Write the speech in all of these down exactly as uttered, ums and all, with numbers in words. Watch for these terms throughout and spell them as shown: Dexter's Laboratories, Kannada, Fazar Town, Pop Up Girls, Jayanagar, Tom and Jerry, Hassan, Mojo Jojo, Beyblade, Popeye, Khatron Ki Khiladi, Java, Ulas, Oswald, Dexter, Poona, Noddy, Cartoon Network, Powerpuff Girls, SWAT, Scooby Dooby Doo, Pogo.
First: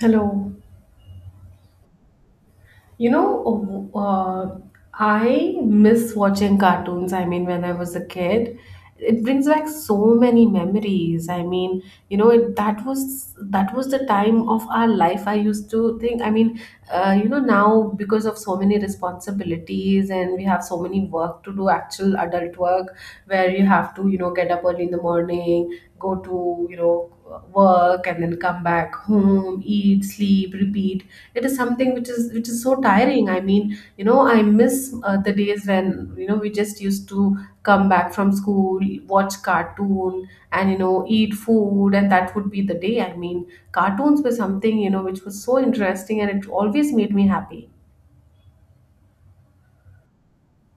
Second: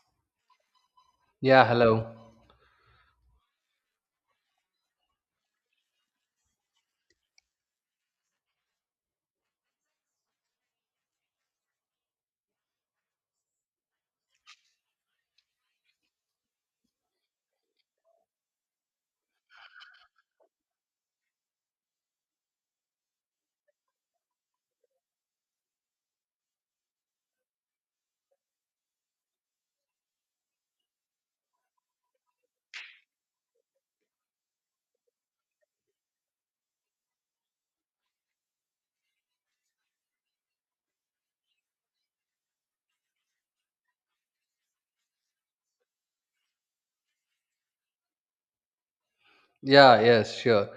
Hello. Yeah, hello. You know, uh, I miss watching cartoons. I mean, when I was a kid, it brings back so many memories. I mean, you know, it, that was that was the time of our life, I used to think. I mean, uh, you know, now because of so many responsibilities, and we have so many work to do, actual adult work, where you have to, you know, get up early in the morning, go to, you know, work, and then come back home, eat, sleep, repeat. It is something which is which is so tiring. I mean, you know I miss uh, the days when you know we just used to come back from school, watch cartoon, and you know eat food, and that would be the day. I mean, cartoons were something, you know which was so interesting, and it always made me happy. Yeah, yes, sure.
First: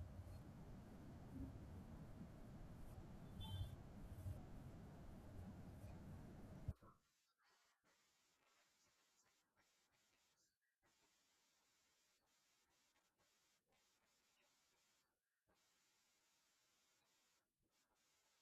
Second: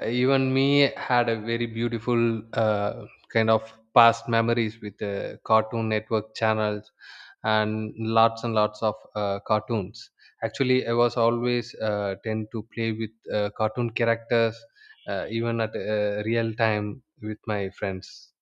Uh, Even me had a very beautiful uh, kind of past memories with uh, Cartoon Network channels and lots and lots of uh, cartoons. Actually, I was always uh, tend to play with uh, cartoon characters uh, even at uh, real time with my friends.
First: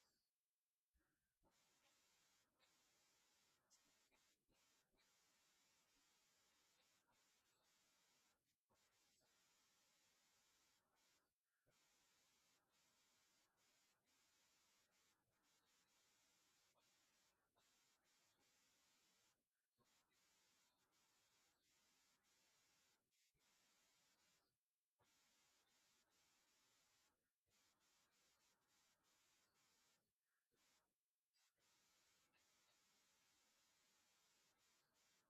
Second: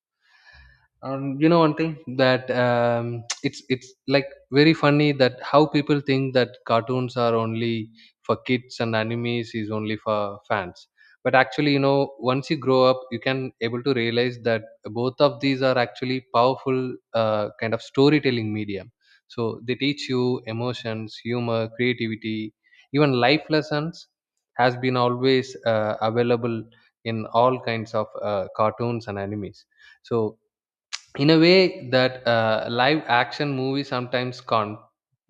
And you know one thing that um, it's it's like very funny that how people think that cartoons are only for kids and animes is only for fans. But actually, you know, once you grow up, you can able to realize that both of these are actually powerful uh, kind of storytelling medium. So they teach you emotions, humor, creativity, even life lessons has been always uh, available in all kinds of uh, cartoons and animes. So in a way that uh, live action movies sometimes can't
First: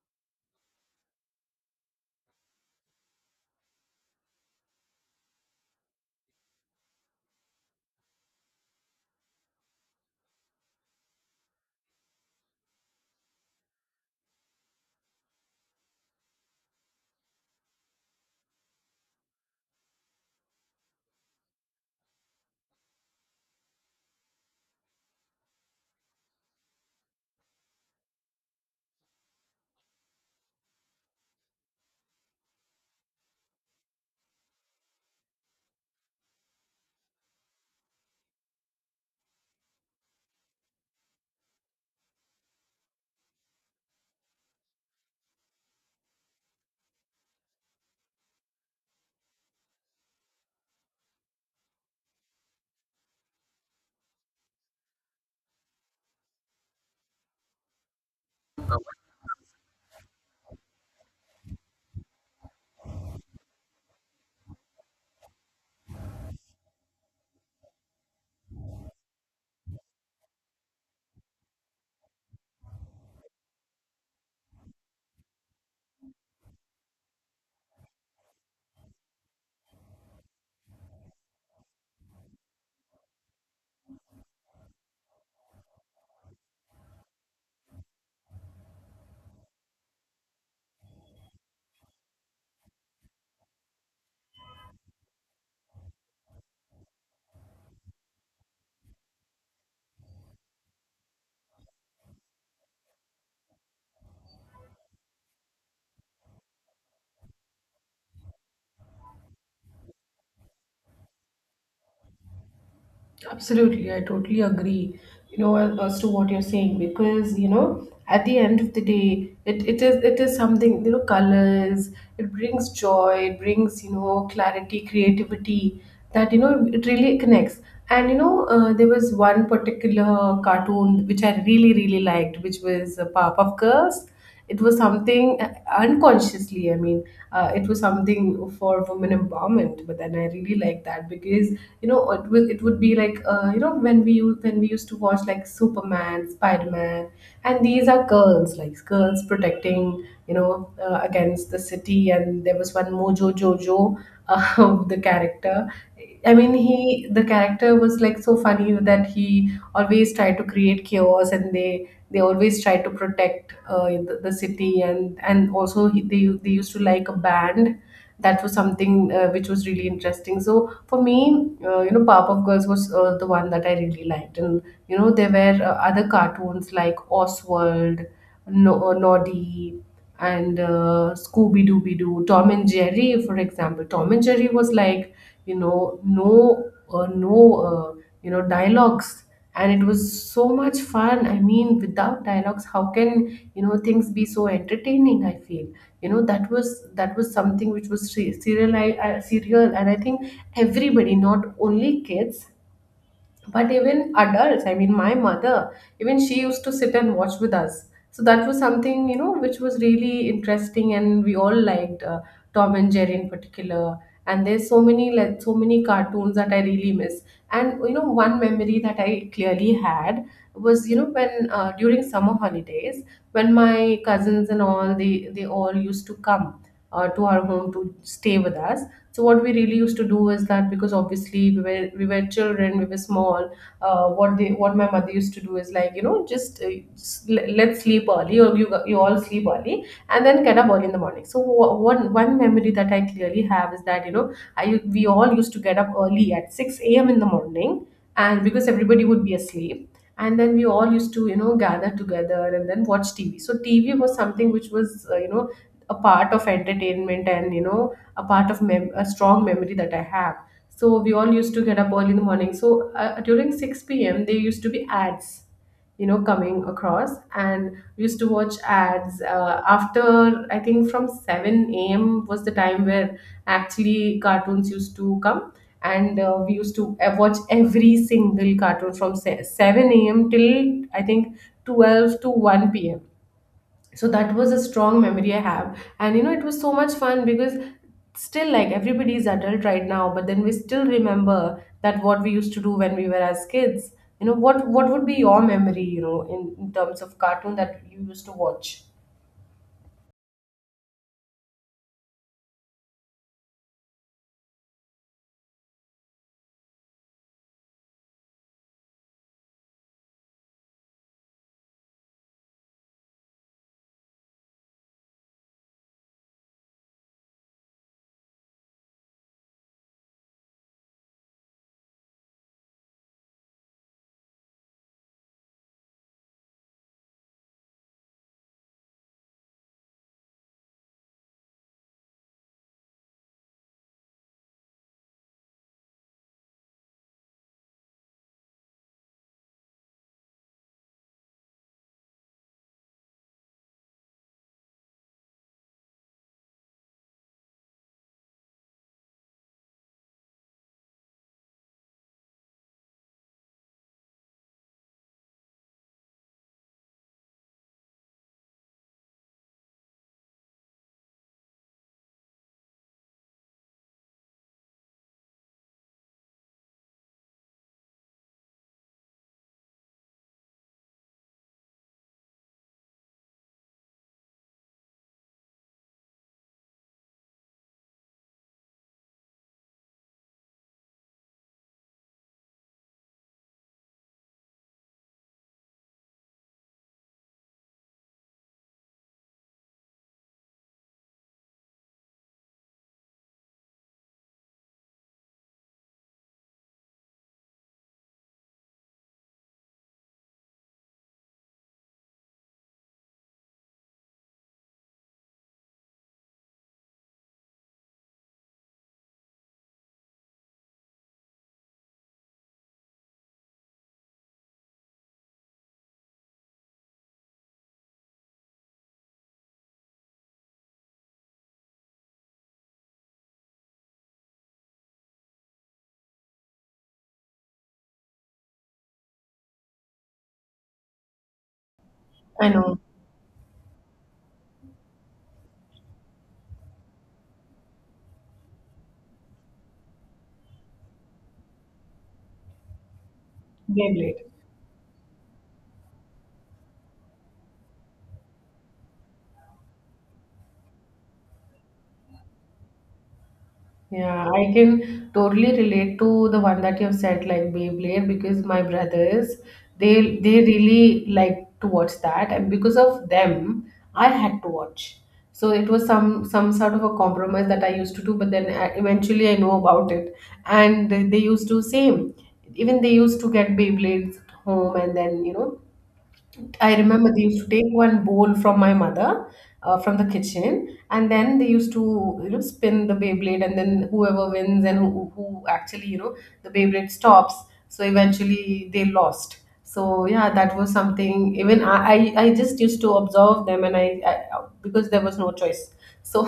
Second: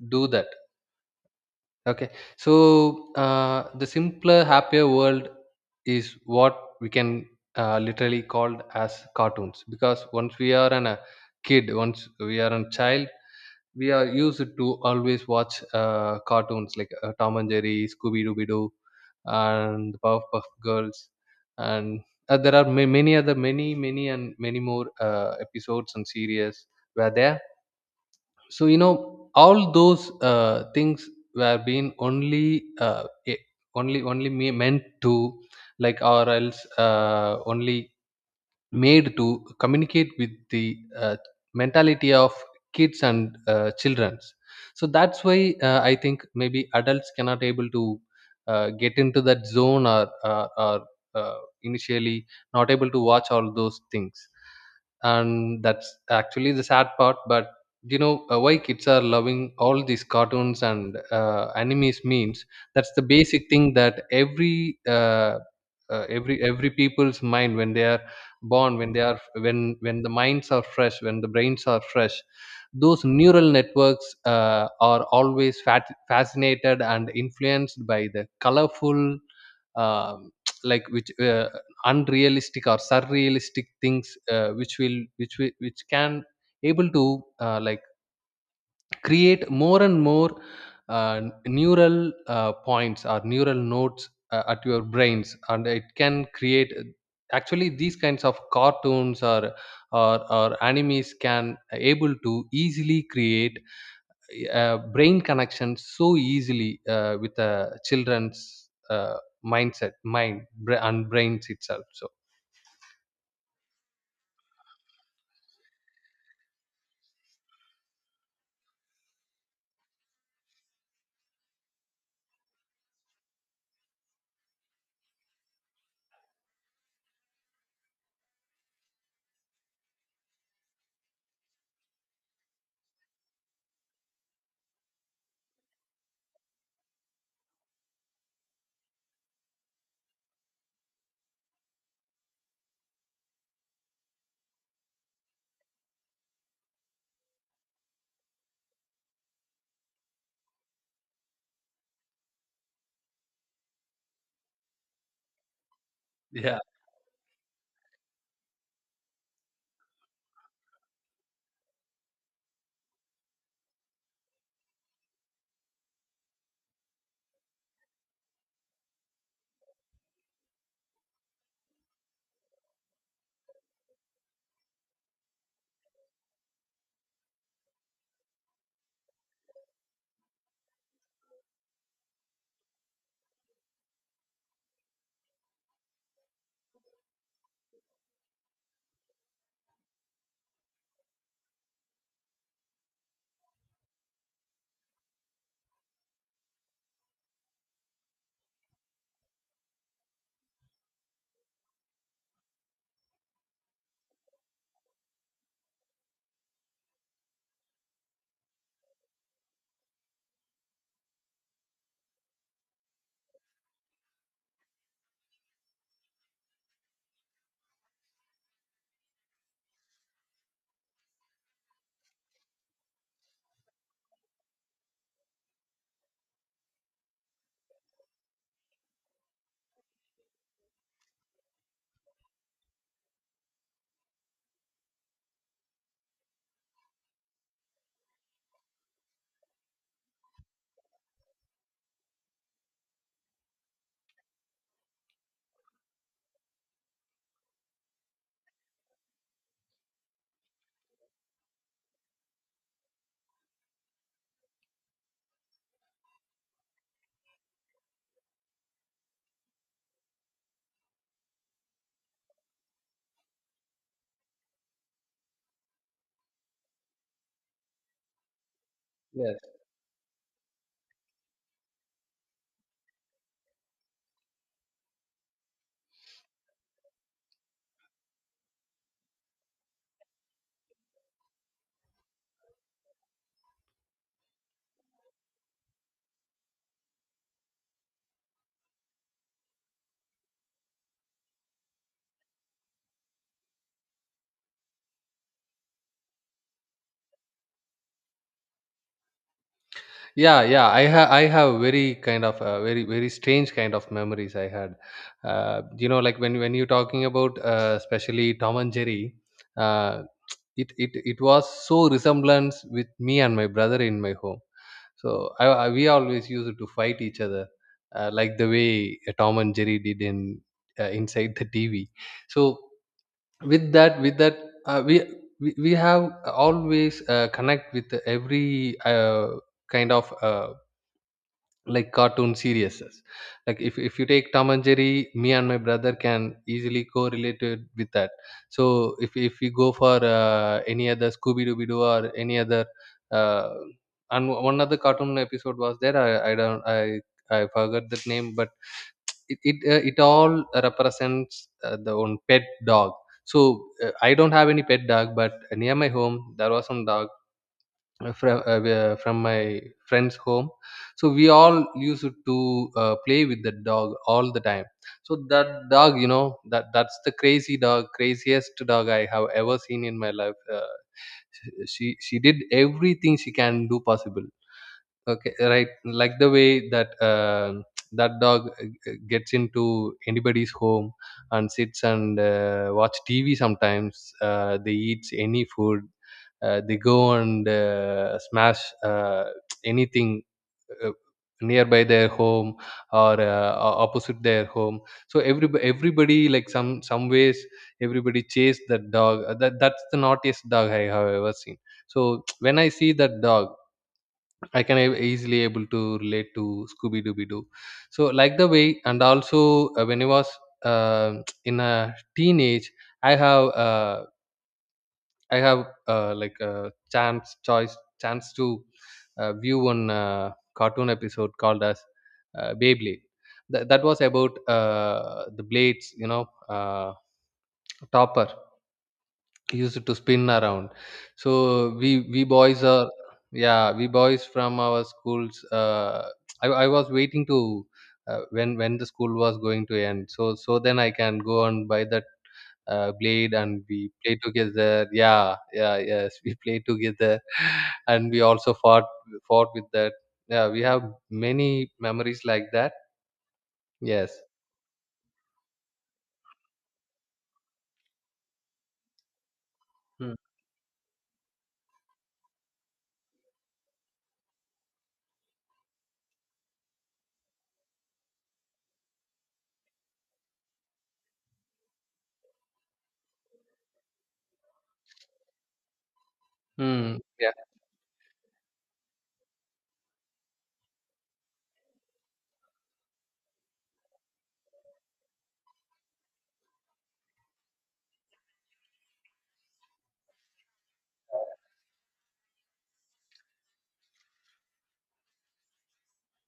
do that. Okay, so uh, the simpler happier world is what we can uh, literally called as cartoons, because once we are an a kid, once we are a child, we are used to always watch uh, cartoons like uh, Tom and Jerry, Scooby Dooby Doo, and the Powerpuff Girls, and uh, there are ma- many other many many and many more uh, episodes and series were there. So you know all those uh, things were being only uh, eh, only only me meant to like, or else uh, only made to communicate with the uh, mentality of kids and uh, childrens. So that's why uh, I think maybe adults cannot able to uh, get into that zone, or, or, or uh, initially not able to watch all those things, and that's actually the sad part. But you know uh, why kids are loving all these cartoons and uh, animes means, that's the basic thing that every uh, uh, every every people's mind, when they are born, when they are when when the minds are fresh, when the brains are fresh, those neural networks uh, are always fat, fascinated and influenced by the colorful um, like which uh, unrealistic or surrealistic things uh, which will which will, which can able to uh, like create more and more uh, neural uh, points or neural nodes uh, at your brains, and it can create actually these kinds of cartoons, or or, or animes can able to easily create uh, brain connections so easily uh, with a children's uh, mindset mind bra- and brains itself. So Absolutely, I totally agree. You know, as as to what you're saying, because you know, at the end of the day, it, it is it is something, you know, colors. It brings joy. It brings you know clarity, creativity. That you know, it really connects. And you know, uh, there was one particular cartoon which I really really liked, which was uh, Powerpuff Girls. It was something uh, unconsciously, I mean, uh, it was something for women empowerment, but then I really like that because you know it was - it would be like, uh, you know when we u- when we used to watch like Superman, Spider-Man, and these are girls, like girls protecting, you know uh, against the city. And there was one Mojo Jojo, uh, the character. I mean, Yeah. he the character was like so funny that he always tried to create chaos, and they they always tried to protect uh, the, the city, and and also he, they they used to like a band. That was something uh, which was really interesting. So for me, uh, you know, Powerpuff Girls was uh, the one that I really liked. And you know, there were uh, other cartoons like Oswald, no- uh, Noddy, and uh, Scooby Dooby Doo, Tom and Jerry, for example. Tom and Jerry was like, you know no, uh, no, uh, you know dialogues, and it was so much fun. I mean, without dialogues, how can, you know things be so entertaining, I feel. you know that was that was something which was serial serial, and I think everybody, not only kids but even adults. I mean, my mother, even she used to sit and watch with us. So that was something, you know which was really interesting, and we all liked uh, Tom and Jerry in particular. And there's so many, like so many cartoons that I really miss. And you know one memory that I clearly had was, you know when, uh, during summer holidays, when my cousins and all, they they all used to come uh, to our home to stay with us. So what we really used to do is that, because obviously, we were we were children, we were small. Uh, what they what my mother used to do is like, you know just, uh, s- le- let's sleep early, or you you all sleep early, and then get up early in the morning. So, wha- one one memory that I clearly have is that, you know I we all used to get up early at six a m in the morning. And because everybody would be asleep, and then we all used to, you know gather together, and then watch TV. So TV was something which was, uh, you know a part of entertainment, and you know a part of mem- a strong memory that I have. So we all used to get up early in the morning. So, uh, during six p m there used to be ads, you know, coming across, and we used to watch ads. Yeah, Uh, after, I think, from seven a m was the time where actually cartoons used to come. And uh, we used to uh, watch every single cartoon from se- seven a m till I think twelve to one p m. So that was a strong memory I have. And you know it was so much fun, because still, like, everybody is adult right now, but then we still remember that what we used to do when we were as kids. You know what what would be your memory, you know in, in terms of cartoon that you used to watch? yeah, yeah, I have i have very kind of uh, very very strange kind of memories I had. Uh, you know, like when when you're talking about uh, especially Tom and Jerry, uh, it, it it was so resemblance with me and my brother in my home. So i, I we always used to fight each other uh, like the way uh, Tom and Jerry did in uh, inside the TV. So with that with that uh, we, we we have always uh, connect with every uh, kind of uh, like cartoon series. Like if, if you take Tom and Jerry, me and my brother can easily correlated with that. So if, if we go for uh, any other Scooby-Dooby Doo or any other uh, and one other cartoon episode was there. I, I don't, i i forgot that name, but it it, uh, it all represents uh, the own pet dog. So uh, I don't have any pet dog, but near my home there was some dog from uh, uh, from my friend's home. So we all used to uh, play with the dog all the time. So that dog, you know, that that's the crazy dog craziest dog I have ever seen in my life. Uh, she she did everything she can do possible. Okay, right. Like the way that uh, that dog uh, g- gets into anybody's home and sits and uh, watch T V. Sometimes uh, they eat any food. Uh, they go and uh, smash uh, anything uh, nearby their home, or uh, o- opposite their home. So every everybody, like some some ways, everybody chase that dog. Uh, That that's the naughtiest dog I have ever seen. So when I see that dog, I can ab- easily able to relate to Scooby Dooby Doo. So like the way. And also uh, when I was uh, in a teenage, I have uh, I have uh, like a chance choice chance to uh, view one uh, cartoon episode called as uh, Beyblade. That that was about uh, the blades, you know, uh, topper used to spin around. So we we I boys know are yeah, we boys from our schools uh, I, I was waiting to uh, when when the school was going to end, so so then I can go and buy that uh, blade and we game play late. together. Yeah, yeah, yes, we play together. And we also fought fought with that. Yeah, we have many memories like that. Yes. Yeah, I can totally relate to the one that you've said, like Beyblade, because my brothers, Hmm. they they really like to watch that, and because of them, I had to watch. So it was some some sort of a compromise that I used to do. But then, I, eventually I know about it, and they used to same, even they used to get Beyblades home, and then, you know I Hmm. remember they used to take one bowl from my mother, uh, from the kitchen, and then they used to, you know spin the Beyblade, and then whoever wins and who, who actually, you know the Beyblade stops. So eventually they lost. So yeah, that was something. Even I, I, I just used to observe them. And I, I, because there was no choice. So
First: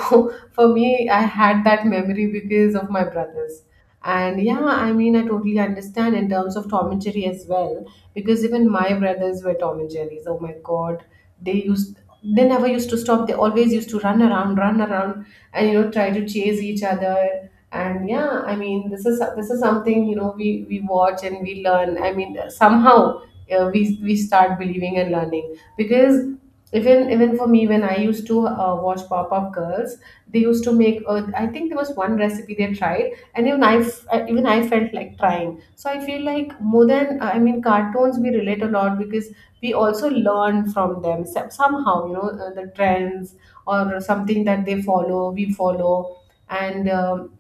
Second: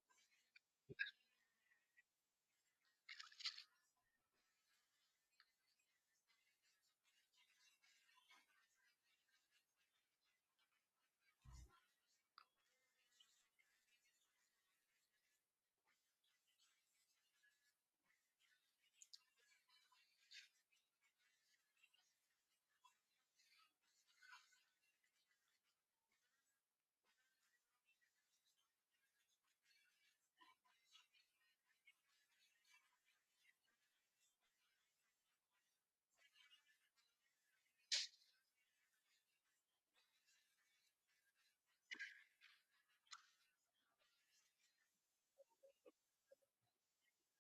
for me, I had that memory because of my brothers. And yeah, I mean, I totally understand in terms of Tom and Jerry as well, because even my brothers were Tom and Jerry's. Oh my God, they used they never used to stop. They always used to run around, run around, and you know try to chase each other. And yeah, I mean, this is this is something, you know we we watch and we learn. I mean, somehow, uh, we we start believing and learning, because even even for me, when I used to, uh, watch Pop Up Girls, they used to make. Uh, I think there was one recipe they tried, and even I f- uh, even I felt like trying. So I feel like, more than, uh, I mean, cartoons, we relate a lot because we also learn from them, so- somehow. You know, uh, the trends or something that they follow, we follow. And, um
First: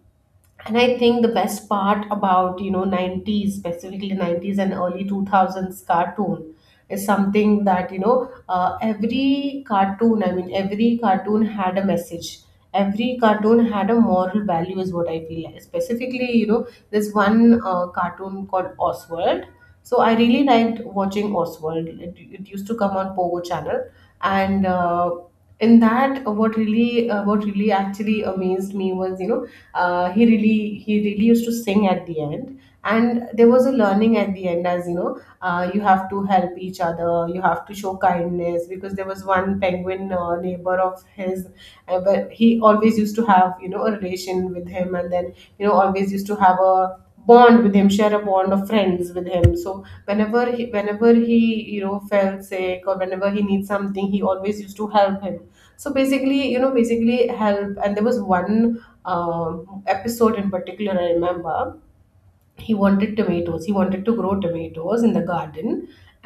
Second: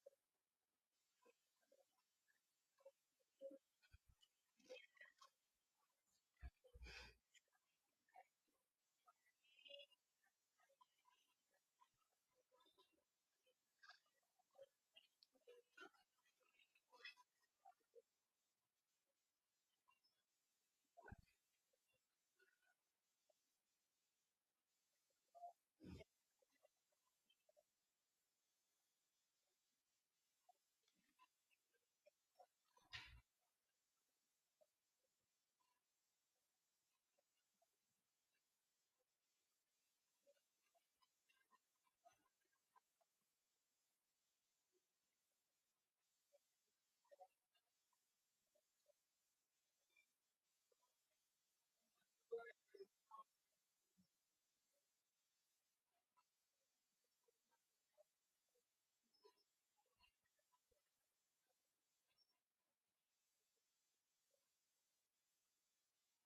and I think the best part about, you know nineties, specifically nineties and early two thousands cartoon, is something that, you know uh, every cartoon, I mean, every cartoon had a message, every cartoon had a moral value, is what I feel like. Specifically, you know there's one uh, cartoon called Oswald. So I really liked watching Oswald. it, it used to come on Pogo channel. And, uh, in that, what really, uh, what really actually amazed me was, you know uh, he really, he really used to sing at the end, and there was a learning at the end, as, you know uh, you have to help each other, you have to show kindness. Because there was one penguin, uh, neighbor of his, uh, but he always used to have, you know a relation with him, and then, you know always used to have a bond with him, share a bond of friends with him. So whenever he whenever he, you know felt sick, or whenever he needs something, he always used to help him. So basically, you know basically help. And there was one um, episode in particular I remember. He wanted tomatoes, he wanted to grow tomatoes in the garden.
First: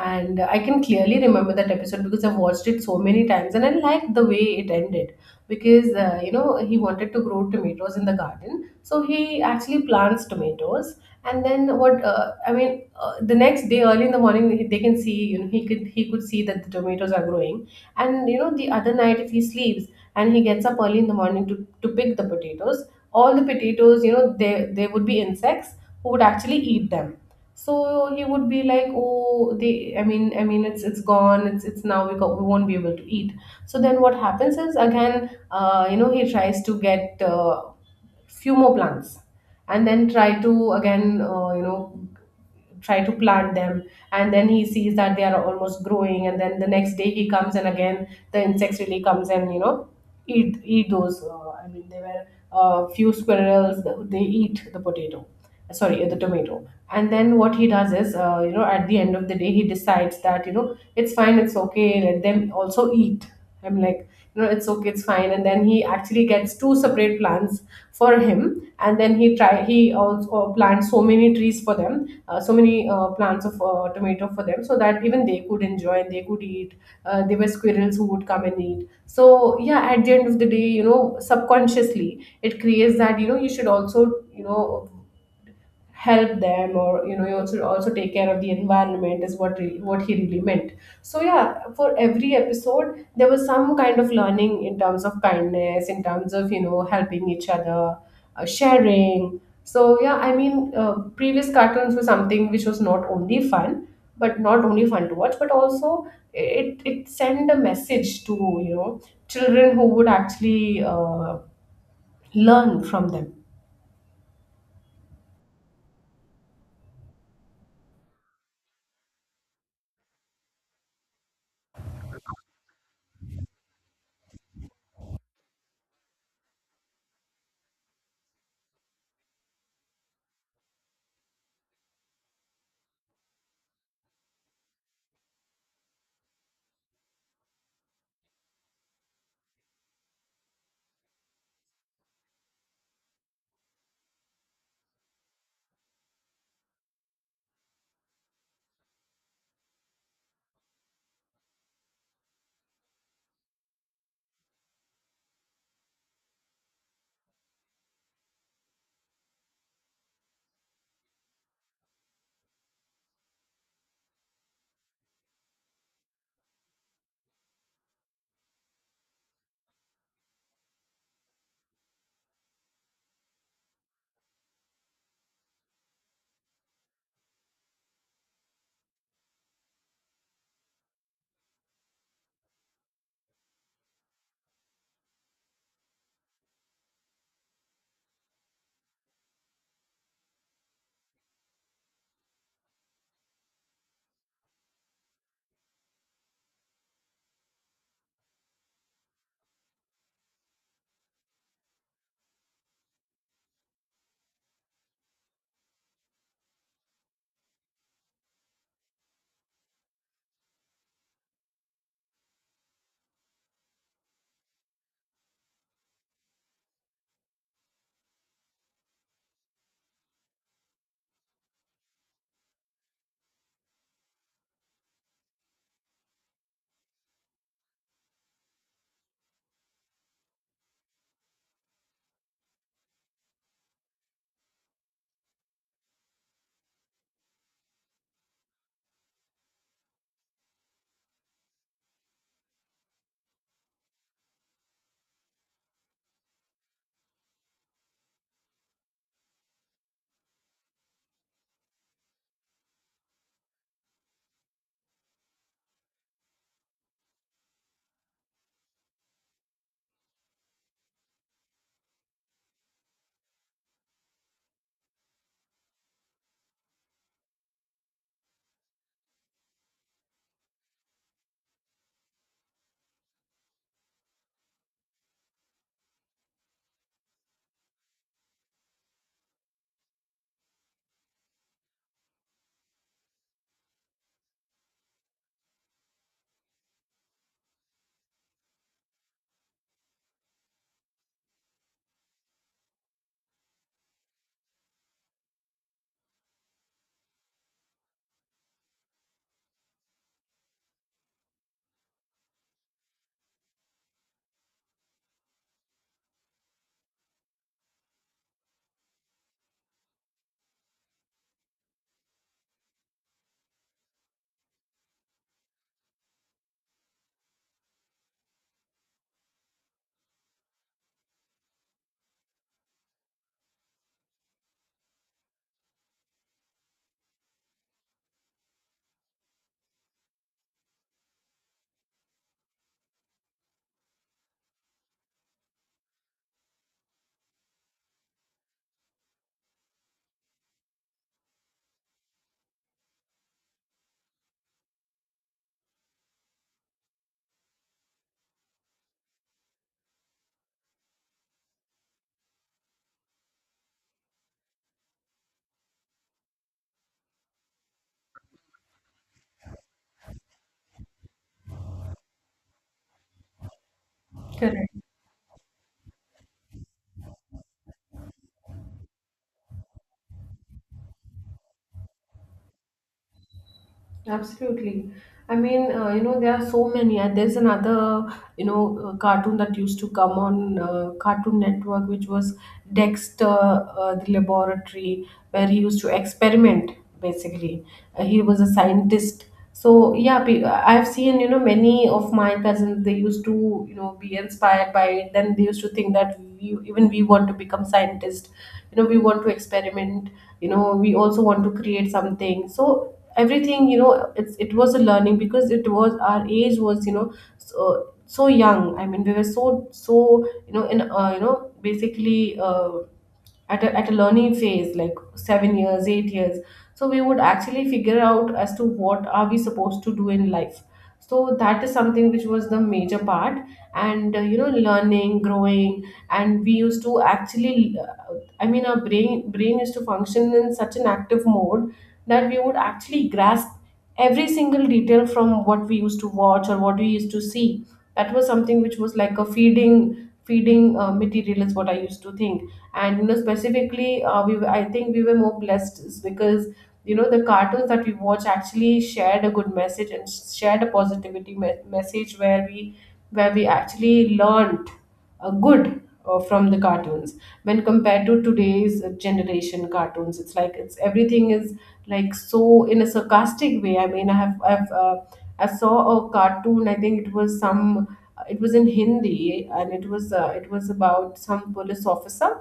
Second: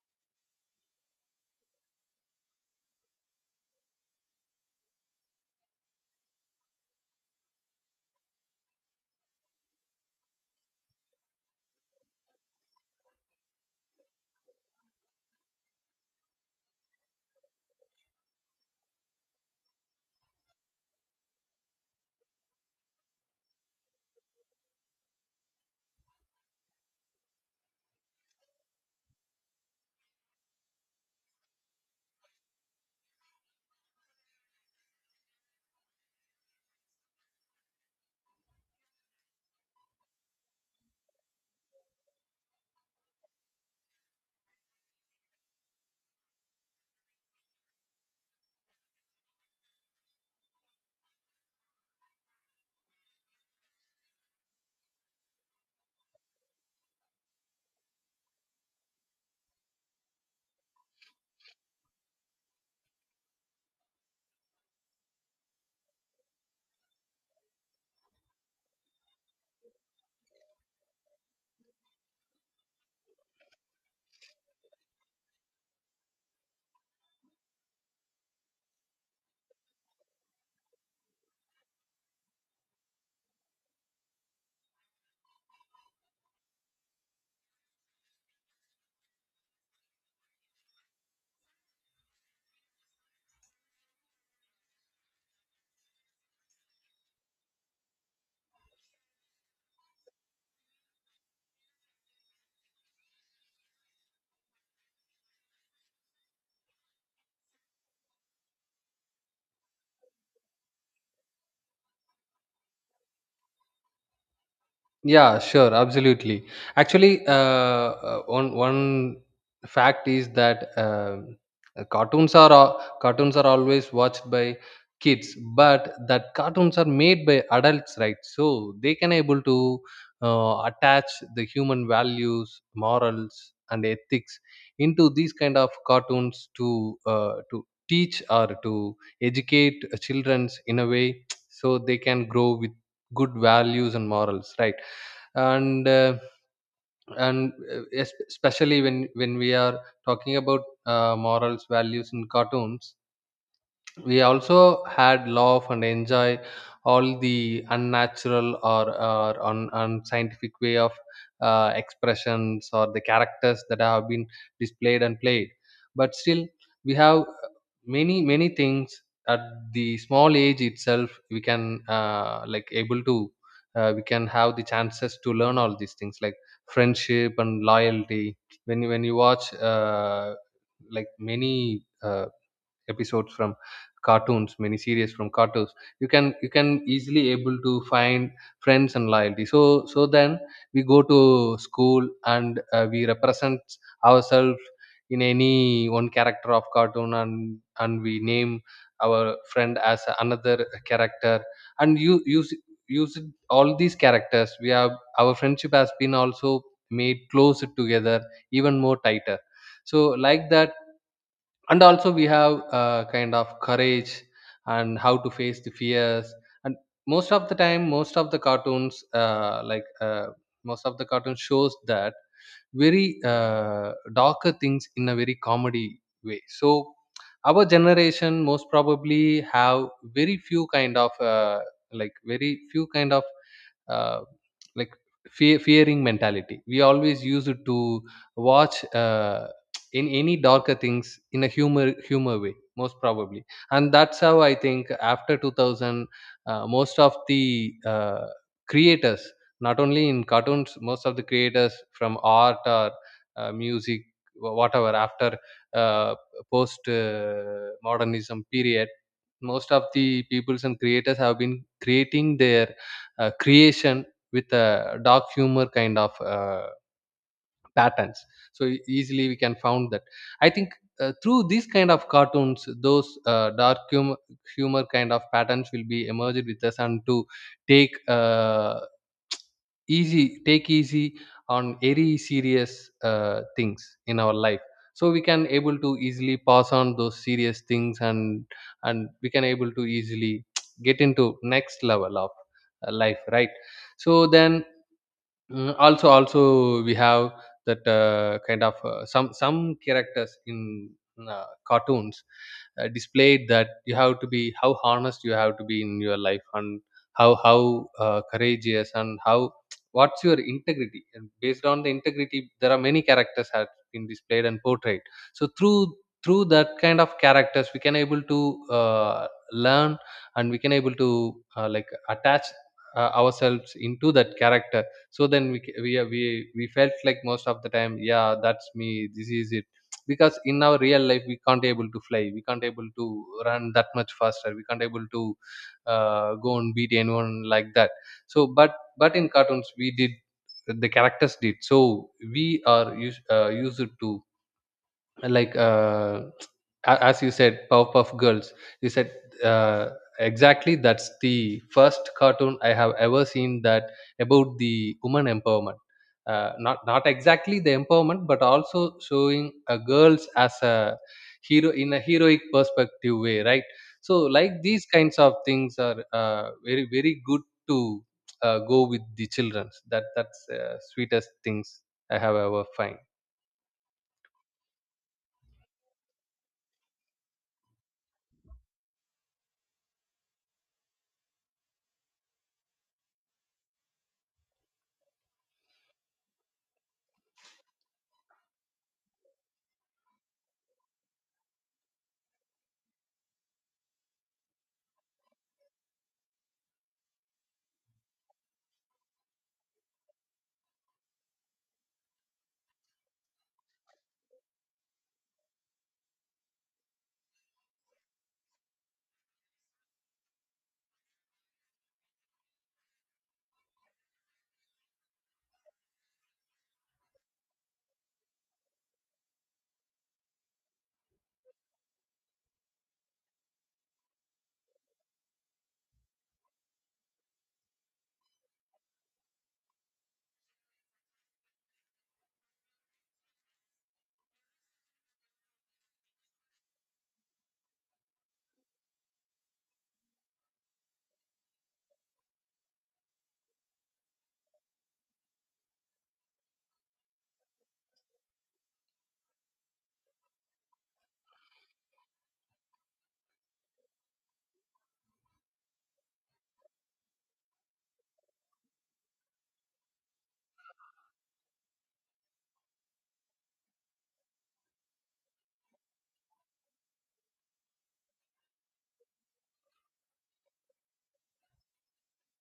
And I can clearly remember that episode, because I've watched it so many times, and I liked the way it ended. Because, uh, you know he wanted to grow tomatoes in the garden, so he actually plants tomatoes. And then, what uh, I mean, uh, the next day, early in the morning, they can see, you know he could he could see that the tomatoes are growing. And, you know the other night, if he sleeps, and he gets up early in the morning to to pick the potatoes, all the potatoes, you know there there would be insects who would actually eat them. So he would be like, "Oh, they - I mean, I mean, it's - it's gone. It's it's now, we go, we won't be able to eat." So then what happens is, again, uh, you know, he tries to get, uh, few more plants, and then try to, again, uh, you know, try to plant them. And then he sees that they are almost growing, and then the next day he comes, and again the insects really comes, and, you know eat eat those, uh, I mean, there were a few squirrels. They eat the potato, sorry, the tomato. And then what he does is, uh, you know at the end of the day, he decides that, you know it's fine, it's okay, let them also eat. I'm like, you know, it's okay, it's fine. And then he actually gets two separate plants for him, and then he try he also plants so many trees for them, uh, so many uh, plants of uh, tomato for them, so that even they could enjoy and they could eat. Uh, there were squirrels who would come and eat. So yeah, at the end of the day, you know, subconsciously it creates that you know you should also you know help them or you know you also also take care of the environment is what really, what he really meant. So yeah, for every episode there was some kind of learning in terms of kindness, in terms of you know helping each other, uh, sharing. So yeah, i mean uh, previous cartoons were something which was not only fun, but not only fun to watch, but also it it sent a message to you know children who would actually uh, learn from them. Yeah, sure, absolutely. Actually, uh, uh, one one fact is that um, uh, cartoons are al- cartoons are always watched by kids, but that cartoons are made by adults, right? So they can able to uh, attach the human values, morals, and ethics into these kind of cartoons to uh, to teach or to educate childrens in a way, so they can grow with good values and morals, right? and uh, and uh, es- especially when when we are talking about uh, morals values in cartoons, we also had love and enjoy all the unnatural or, or un, unscientific way of uh, expressions or the characters that have been displayed and played. But still we have many many things at the small age itself. We can uh, like able to uh, we can have the chances to learn all these things like friendship and loyalty. When you when you watch uh, like many uh, episodes from cartoons, many series from cartoons, you can you can easily able to find friends and loyalty. So so then we go to school, and uh, we represent ourselves in any one character of cartoon, and and we name our friend as another character. And you use use it- all these characters we have, our friendship has been also made closer together, even more tighter. So like that. And also we have uh, kind of courage and how to face the fears. And most of the time, most of the cartoons uh, like uh, most of the cartoon shows that very uh, darker things in a very comedy way. So our generation most probably have very few kind of uh, like very few kind of uh, like fear, fearing mentality. We always use it to watch uh, in any darker things in a humor humor way, most probably. And that's how I think after two thousand, uh, most of the uh, creators, not only in cartoons, most of the creators from art or uh, music, wh- whatever, after uh, post uh, modernism period, most of the peoples and creators have been creating their uh, creation with a dark humor kind of uh, patterns. So e- easily we can found that. I think uh, through these kind of cartoons, those uh, dark humor, humor kind of patterns will be emerged with us, and to take uh, easy take easy on very serious uh, things in our life. So we can able to easily pass on those serious things, and and we can able to easily get into next level of uh, life, right? So then Mm, also also we have that uh, kind of uh, some some characters in uh, cartoons uh, displayed that you have to be how honest you have to be in your life, and how how uh, courageous and how what's your integrity. And based on the integrity, there are many characters have been displayed and portrayed. So through through that kind of characters, we can able to uh, learn, and we can able to uh, like attach uh, ourselves into that character. So then we ca- we are- we we felt like, most of the time, yeah, that's me, this is it. Because in our real life, we can't able to fly, we can't able to run that much faster, we can't able to uh, go and beat anyone like that. So but but in cartoons we did, the characters did. So we are used, uh, used to like uh, a- as you said, Powerpuff Girls, you said uh, exactly, that's the first cartoon I have ever seen that, about the woman empowerment. uh, not not exactly the empowerment, but also showing uh, girls as a hero in a heroic perspective way, right? So like Correct. these kinds of things are uh, very very good to uh, go with the children. That that's uh, sweetest things I have ever find. Absolutely. I mean, uh, you know, there are so many, and there's another, you know, uh, cartoon that used to come on uh, Cartoon Network, which was Dexter, uh, the laboratory, where he used to experiment, basically. Uh, he was a scientist. So, yeah, pe- I've seen, you know, many of my cousins, they used to, you know, be inspired by it. Then they used to think that we, even we want to become scientists, you know, we want to experiment, you know, we also want to create something. So, everything, you know, it's it was a learning because it was, our age was, you know, so, so young. I mean, we were so so you know, in uh, you know, basically uh, at a, at a learning phase like seven years, eight years. So we would actually figure out as to what are we supposed to do in life. So that is something which was the major part. And uh, you know, learning, growing, and we used to actually uh, I mean, our brain brain used to function in such an active mode that we would actually grasp every single detail from what we used to watch or what we used to see. That was something which was like a feeding feeding uh, material is what I used to think. And you know, specifically, uh, we were- I think we were more blessed is because you know the cartoons that we watch actually shared a good message and shared a positivity me- message where we, where we actually learned uh, good uh, from the cartoons. When compared to today's generation cartoons, it's like it's everything is like so in a sarcastic way. I mean, i have I've uh, I saw a cartoon. I think it was some, it was in hindi, and it was uh, it was about some police officer.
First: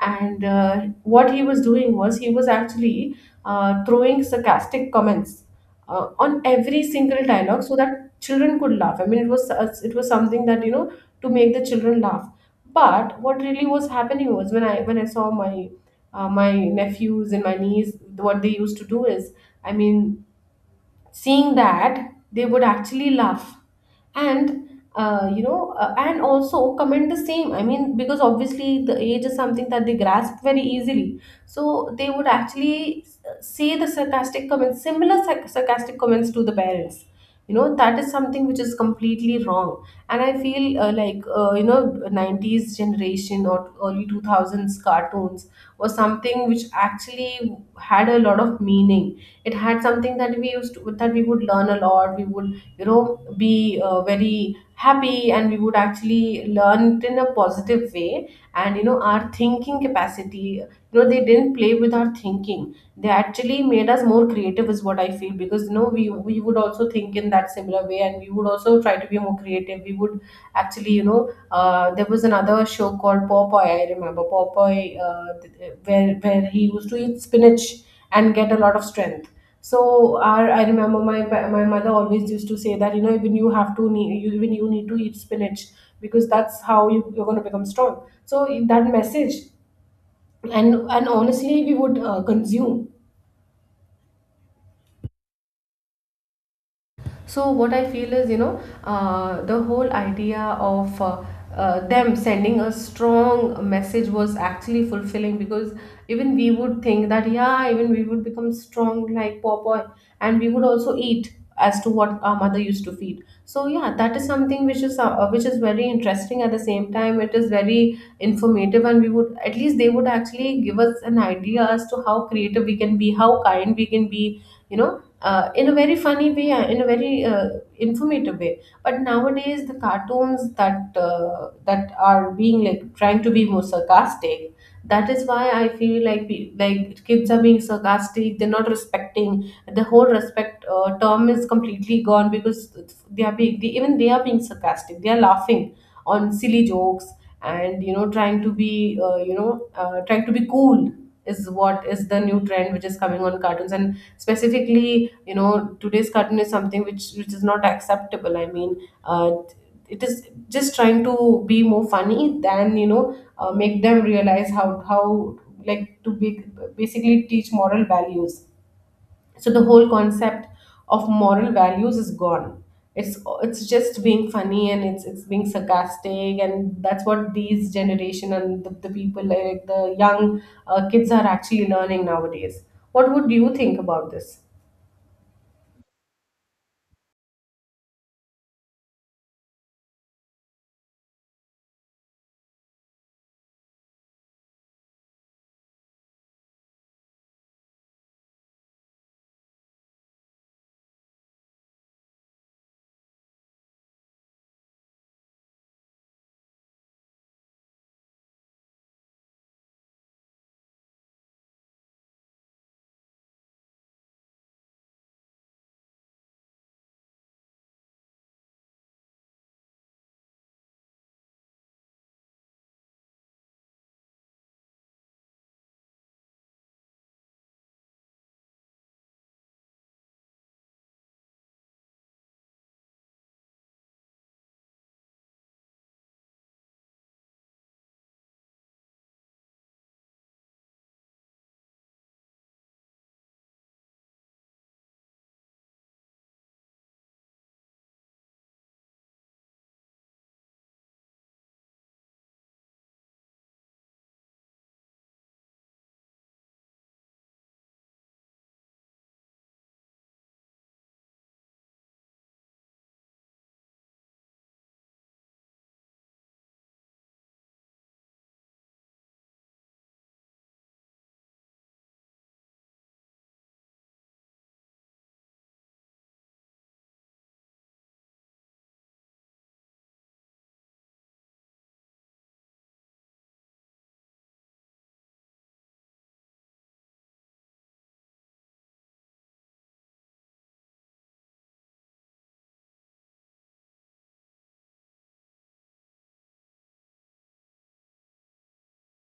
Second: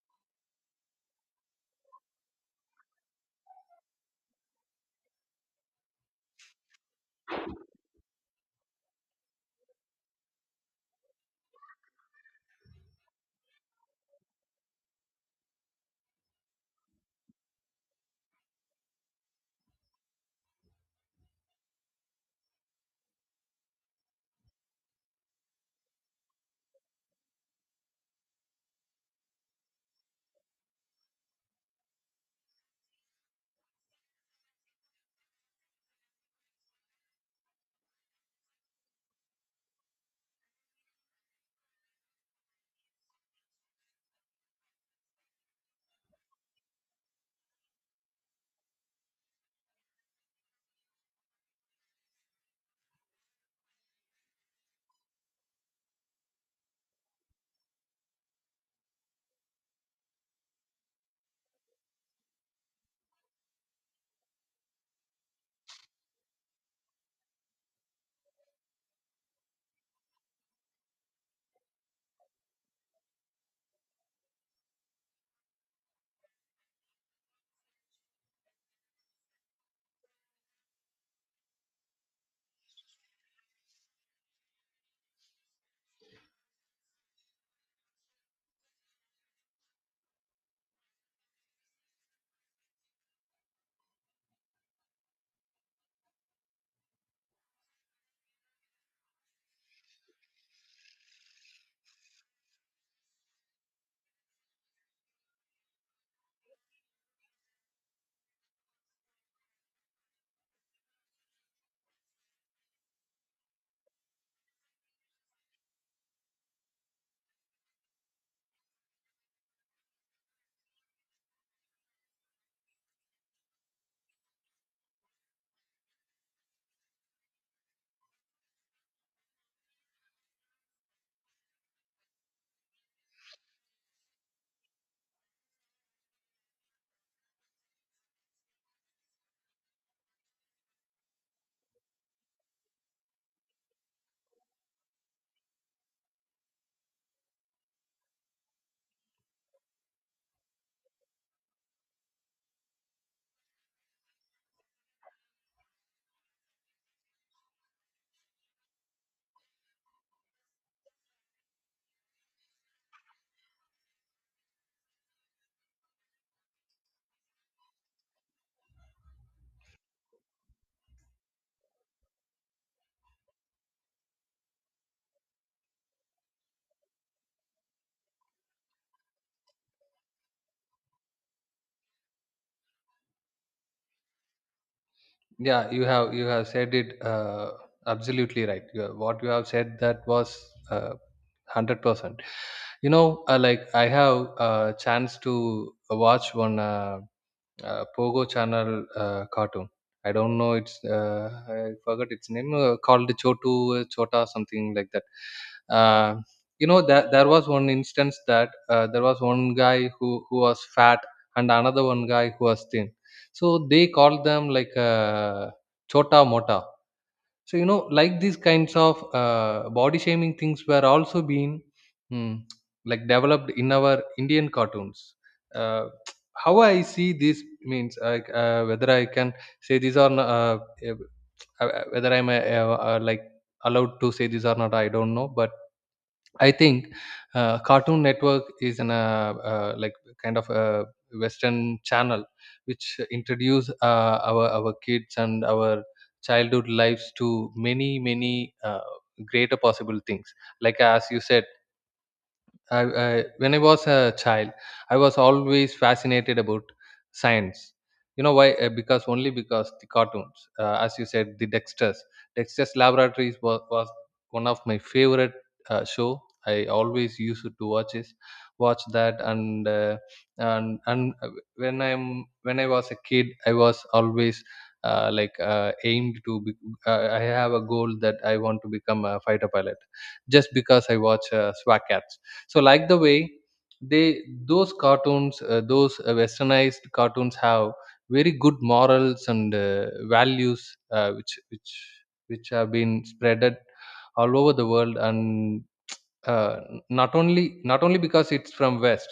And uh, what he was doing was he was actually uh, throwing sarcastic comments uh, on every single dialogue so that children could laugh. I mean, it was uh, it was something that, you know, to make the children laugh. But what really was happening was, when i when I saw my uh, my nephews and my niece, what they used to do is, I mean, seeing that, they would actually laugh, and uh, you know, uh, and also comment the same. I mean, because obviously the age is something that they grasp very easily, so they would actually uh, say the sarcastic comments, similar sarc- sarcastic comments to the parents. You know, that is something which is completely wrong. And I feel uh, like uh, you know, nineties generation or early two thousands cartoons was something which actually had a lot of meaning. It had something that we used to, that we would learn a lot. We would, you know, be uh, very happy, and we would actually learn it in a positive way. And you know, our thinking capacity, you know, they didn't play with our thinking. They actually made us more creative is what I feel, because you know we we would also think in that similar way, and we would also try to be more creative, we would. Actually, you know, uh, there was another show called Popeye. I remember Popeye, uh, th- uh, where where he used to eat spinach and get a lot of strength. So our, I remember my pa- my mother always used to say that you know, even you have to need, you, even you need to eat spinach, because that's how you, you're going to become strong. So that message, and and honestly we would uh, consume. So what I feel is, you know, uh, the whole idea of uh, uh, them sending a strong message was actually fulfilling, because even we would think that yeah, even we would become strong like popeye, and we would also eat as to what our mother used to feed. So yeah, that is something which is uh, which is very interesting. At the same time, it is very informative, and we would at least, they would actually give us an idea as to how creative we can be, how kind we can be, you know, uh, in a very funny way, uh, in a very uh, informative way. But nowadays, the cartoons that uh, that are being, like, trying to be more sarcastic, that is why I feel like, pe- like kids are being sarcastic. They're not respecting the whole respect uh, term is completely gone, because they are being, they, even they are being sarcastic, they are laughing on silly jokes. And you know, trying to be uh, you know uh, trying to be cool is what is the new trend which is coming on cartoons. And specifically, you know, today's cartoon is something which which is not acceptable. I mean, uh, it is just trying to be more funny than, you know, uh, make them realize how how like to be, basically teach moral values. So the whole concept of moral values is gone. it's it's just being funny and it's it's being sarcastic. And that's what these generation and the, the people, like the young uh, kids are actually learning nowadays. What would you think about this? Yeah, you have you have said it uh, absolutely right. You have, what you have said, that was uh, hundred percent. You know, uh, like I have a chance to watch one uh, uh, Pogo channel uh, cartoon. I don't know its uh, I forgot its name uh, called Chotu uh, Chota something like that. Uh, you know that there was one instance that uh, there was one guy who who was fat and another one guy who was thin. So they called them like uh, Chota Mota, so you know like these kinds of uh, body shaming things were also being mm, like developed in our Indian cartoons. uh, how I see this means uh, like uh, whether I can say this or not, uh, eh, uh, whether I'm uh, uh, like allowed to say this or not I don't know, but I think uh, Cartoon Network is an uh, uh, like kind of a Western channel which introduce uh, our our kids and our childhood lives to many many uh, greater possible things. Like as you said, I, I when I was a child, I was always fascinated about science. You know why? Uh, Because only because the cartoons, uh, as you said, the Dexter's Dexter's Laboratories was, was one of my favorite uh, show. I always used to watch it, watch that, and uh, and and uh, when I'm when I was a kid, I was always uh, like uh, aimed to. Be, uh, I have a goal that I want to become a fighter pilot just because I watch uh, S W A T. So like the way they, those cartoons, uh, those uh, westernized cartoons have very good morals and uh, values uh, which which which have been spreaded all over the world, and uh, not only not only because it's from West,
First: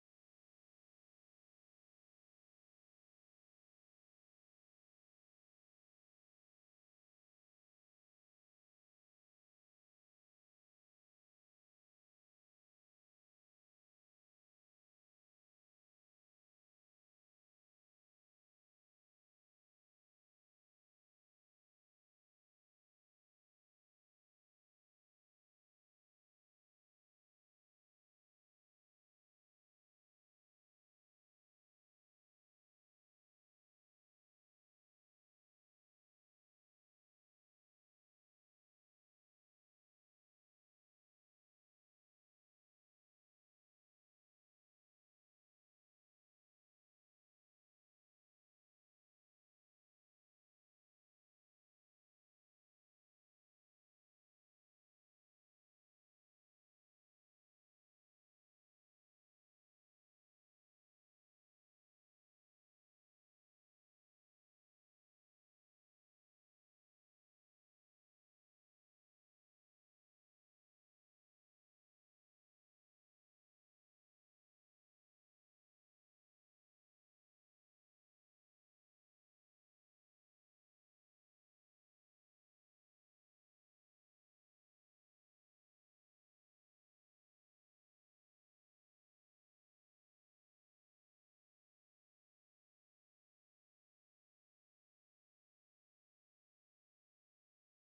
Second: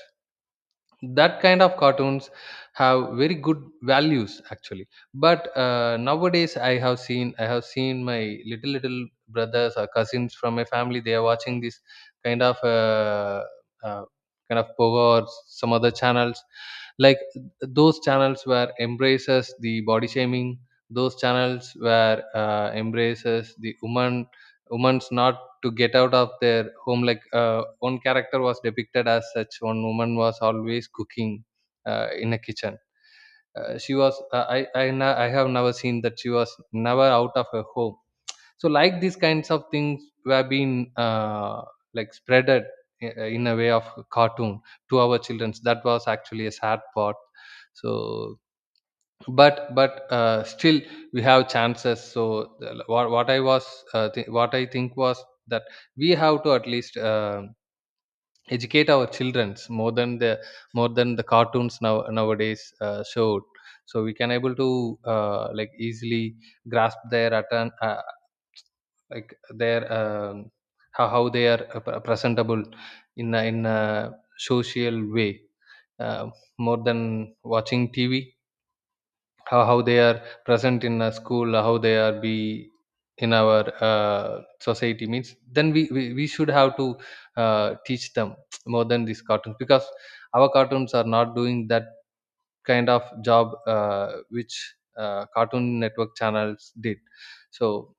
that kind of cartoons have very good values actually. But uh, nowadays i have seen i have seen my little little brothers or cousins from my family, they are watching this kind of uh, uh, kind of Pogo or some other channels, like those channels where embraces the body shaming, those channels where uh, embraces the woman women's not to get out of their home. Like uh, one character was depicted as such, one woman was always cooking uh, in a kitchen. Uh, she was uh, I, I na- I have never seen that, she was never out of her home. So like these kinds of things were being uh, like spreaded i- in a way of cartoon to our children. That was actually a sad part. So, but but uh, still we have chances. So the- what, what I was uh, th- what I think was that we have to at least uh, educate our childrens more than the more than the cartoons now nowadays uh, showed, so we can able to uh, like easily grasp their atten- uh, like their um, how, how they are uh, pre- presentable in a, in a social way, uh, more than watching T V, how how they are present in a school, how they are be in our uh, society. Means then we, we we should have to uh, teach them more than these cartoons, because our cartoons are not doing that kind of job uh, which uh, Cartoon Network channels did. So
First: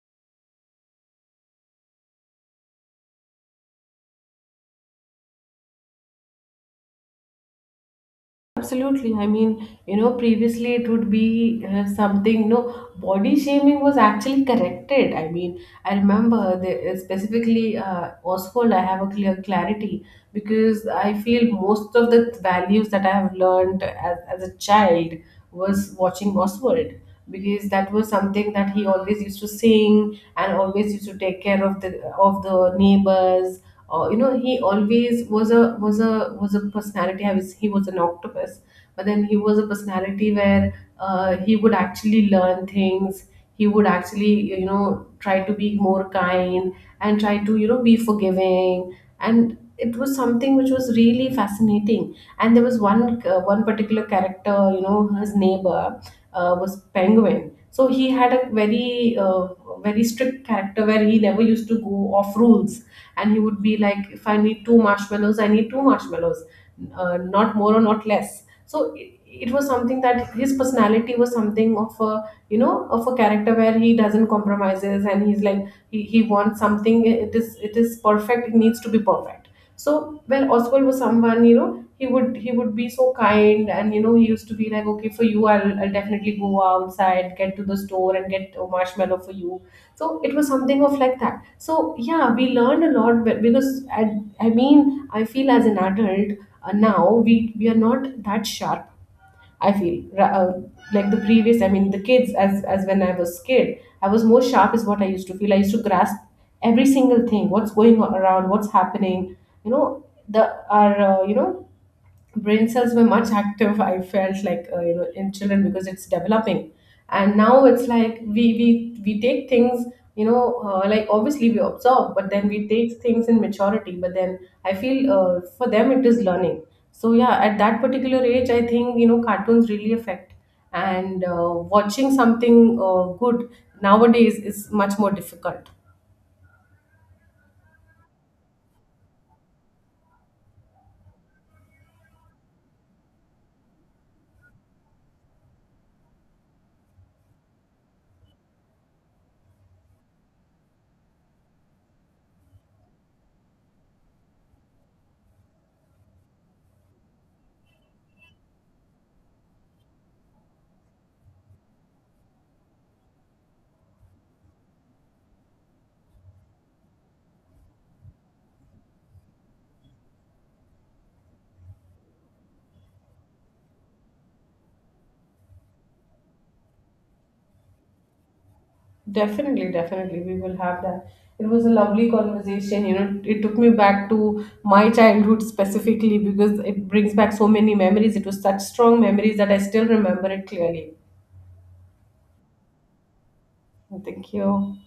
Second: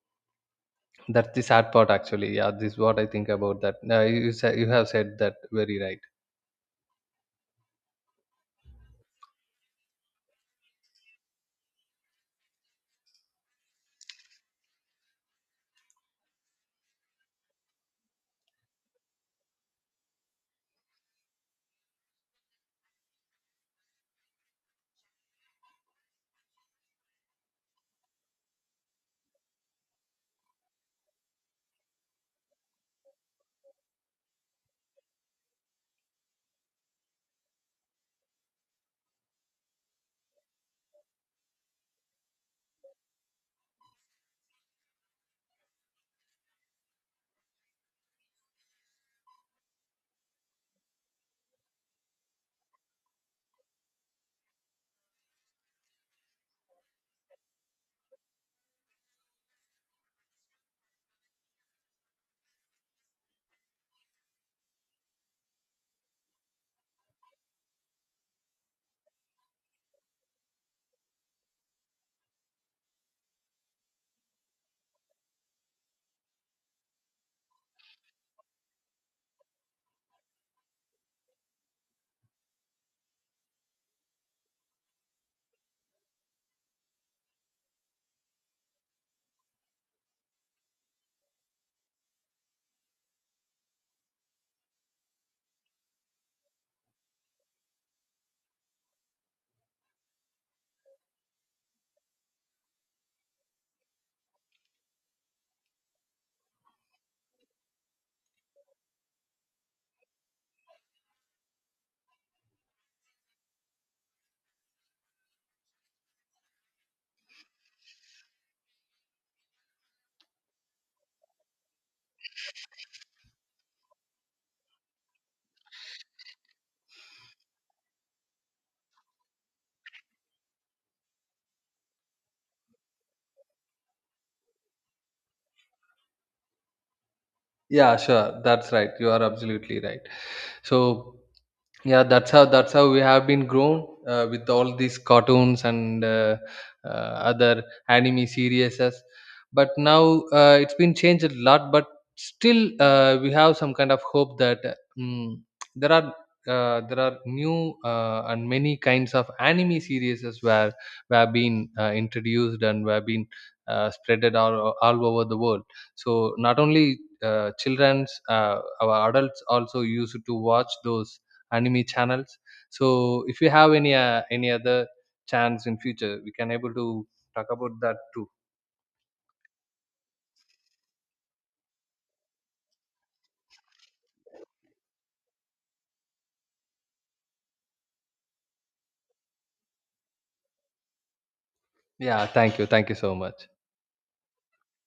that's the sad part actually. Yeah, this is what I think about that. Uh, you you sa- you have said that very right. Absolutely. I mean, you know, previously it would be uh, something. No, body shaming was actually corrected. I mean, I remember the, uh, specifically uh, Oswald. I have a clear clarity, because I feel most of the values that I have learned as, as a child was watching Oswald, because that was something that he always used to sing and always used to take care of the, of the neighbors. Or you know, he always was a was a was a personality. I was, he was an octopus, but then he was a personality where uh, he would actually learn things. He would actually, you know, try to be more kind, and try to, you know, be forgiving. And it was something which was really fascinating. And there was one uh, one particular character, you know, his neighbor, uh, was Penguin. So he had a very uh, very strict character, where he never used to go off rules, and he would be like, if I need two marshmallows, I need two marshmallows, uh, not more or not less. So it, it was something that his personality was something of a, you know, of a character where he doesn't compromises, and he's like, he, he wants something, it is, it is perfect, it needs to be perfect. So well, Oswald was someone, you know, he would, he would be so kind, and you know he used to be like, okay, for you I'll, I'll definitely go outside, get to the store and get a marshmallow for you. So it was something of like that. So yeah, we learned a lot. But because I, I mean, I feel as an adult, uh, now we we are not that sharp, I feel. Ra- uh, like the previous, I mean the kids, as as when I was kid, I was more sharp is what I used to feel. I used to grasp every single thing, what's going on around, what's happening, you know. The our, uh, you know, brain cells were much active, I felt like, uh, you know, in children, because it's developing. And now it's like we we we take things, you know, uh, like obviously we observe, but then we take things in maturity. But then I feel, uh, for them, it is learning. So yeah, at that particular age, I think you know cartoons really affect. And uh, watching something uh, good nowadays is much more difficult. Yeah, sure, that's right, you are absolutely right. So yeah, that's how that's how we have been grown uh, with all these cartoons and uh, uh, other anime series. But now uh, it's been changed a lot, but still uh, we have some kind of hope that mm there are uh, there are new uh, and many kinds of anime series where were been uh, introduced and were been uh, spreaded all, all over the world. So not only uh, children's, uh, our adults also used to watch those anime channels. So if you have any uh, any other chance in future, we can able to talk about that too. Definitely, definitely, we will have that. It was a lovely conversation. You know, it took me back to my childhood specifically, because it brings back so many memories. It was such strong memories that I still remember it clearly. Yeah, thank you, thank you so much. Thank you.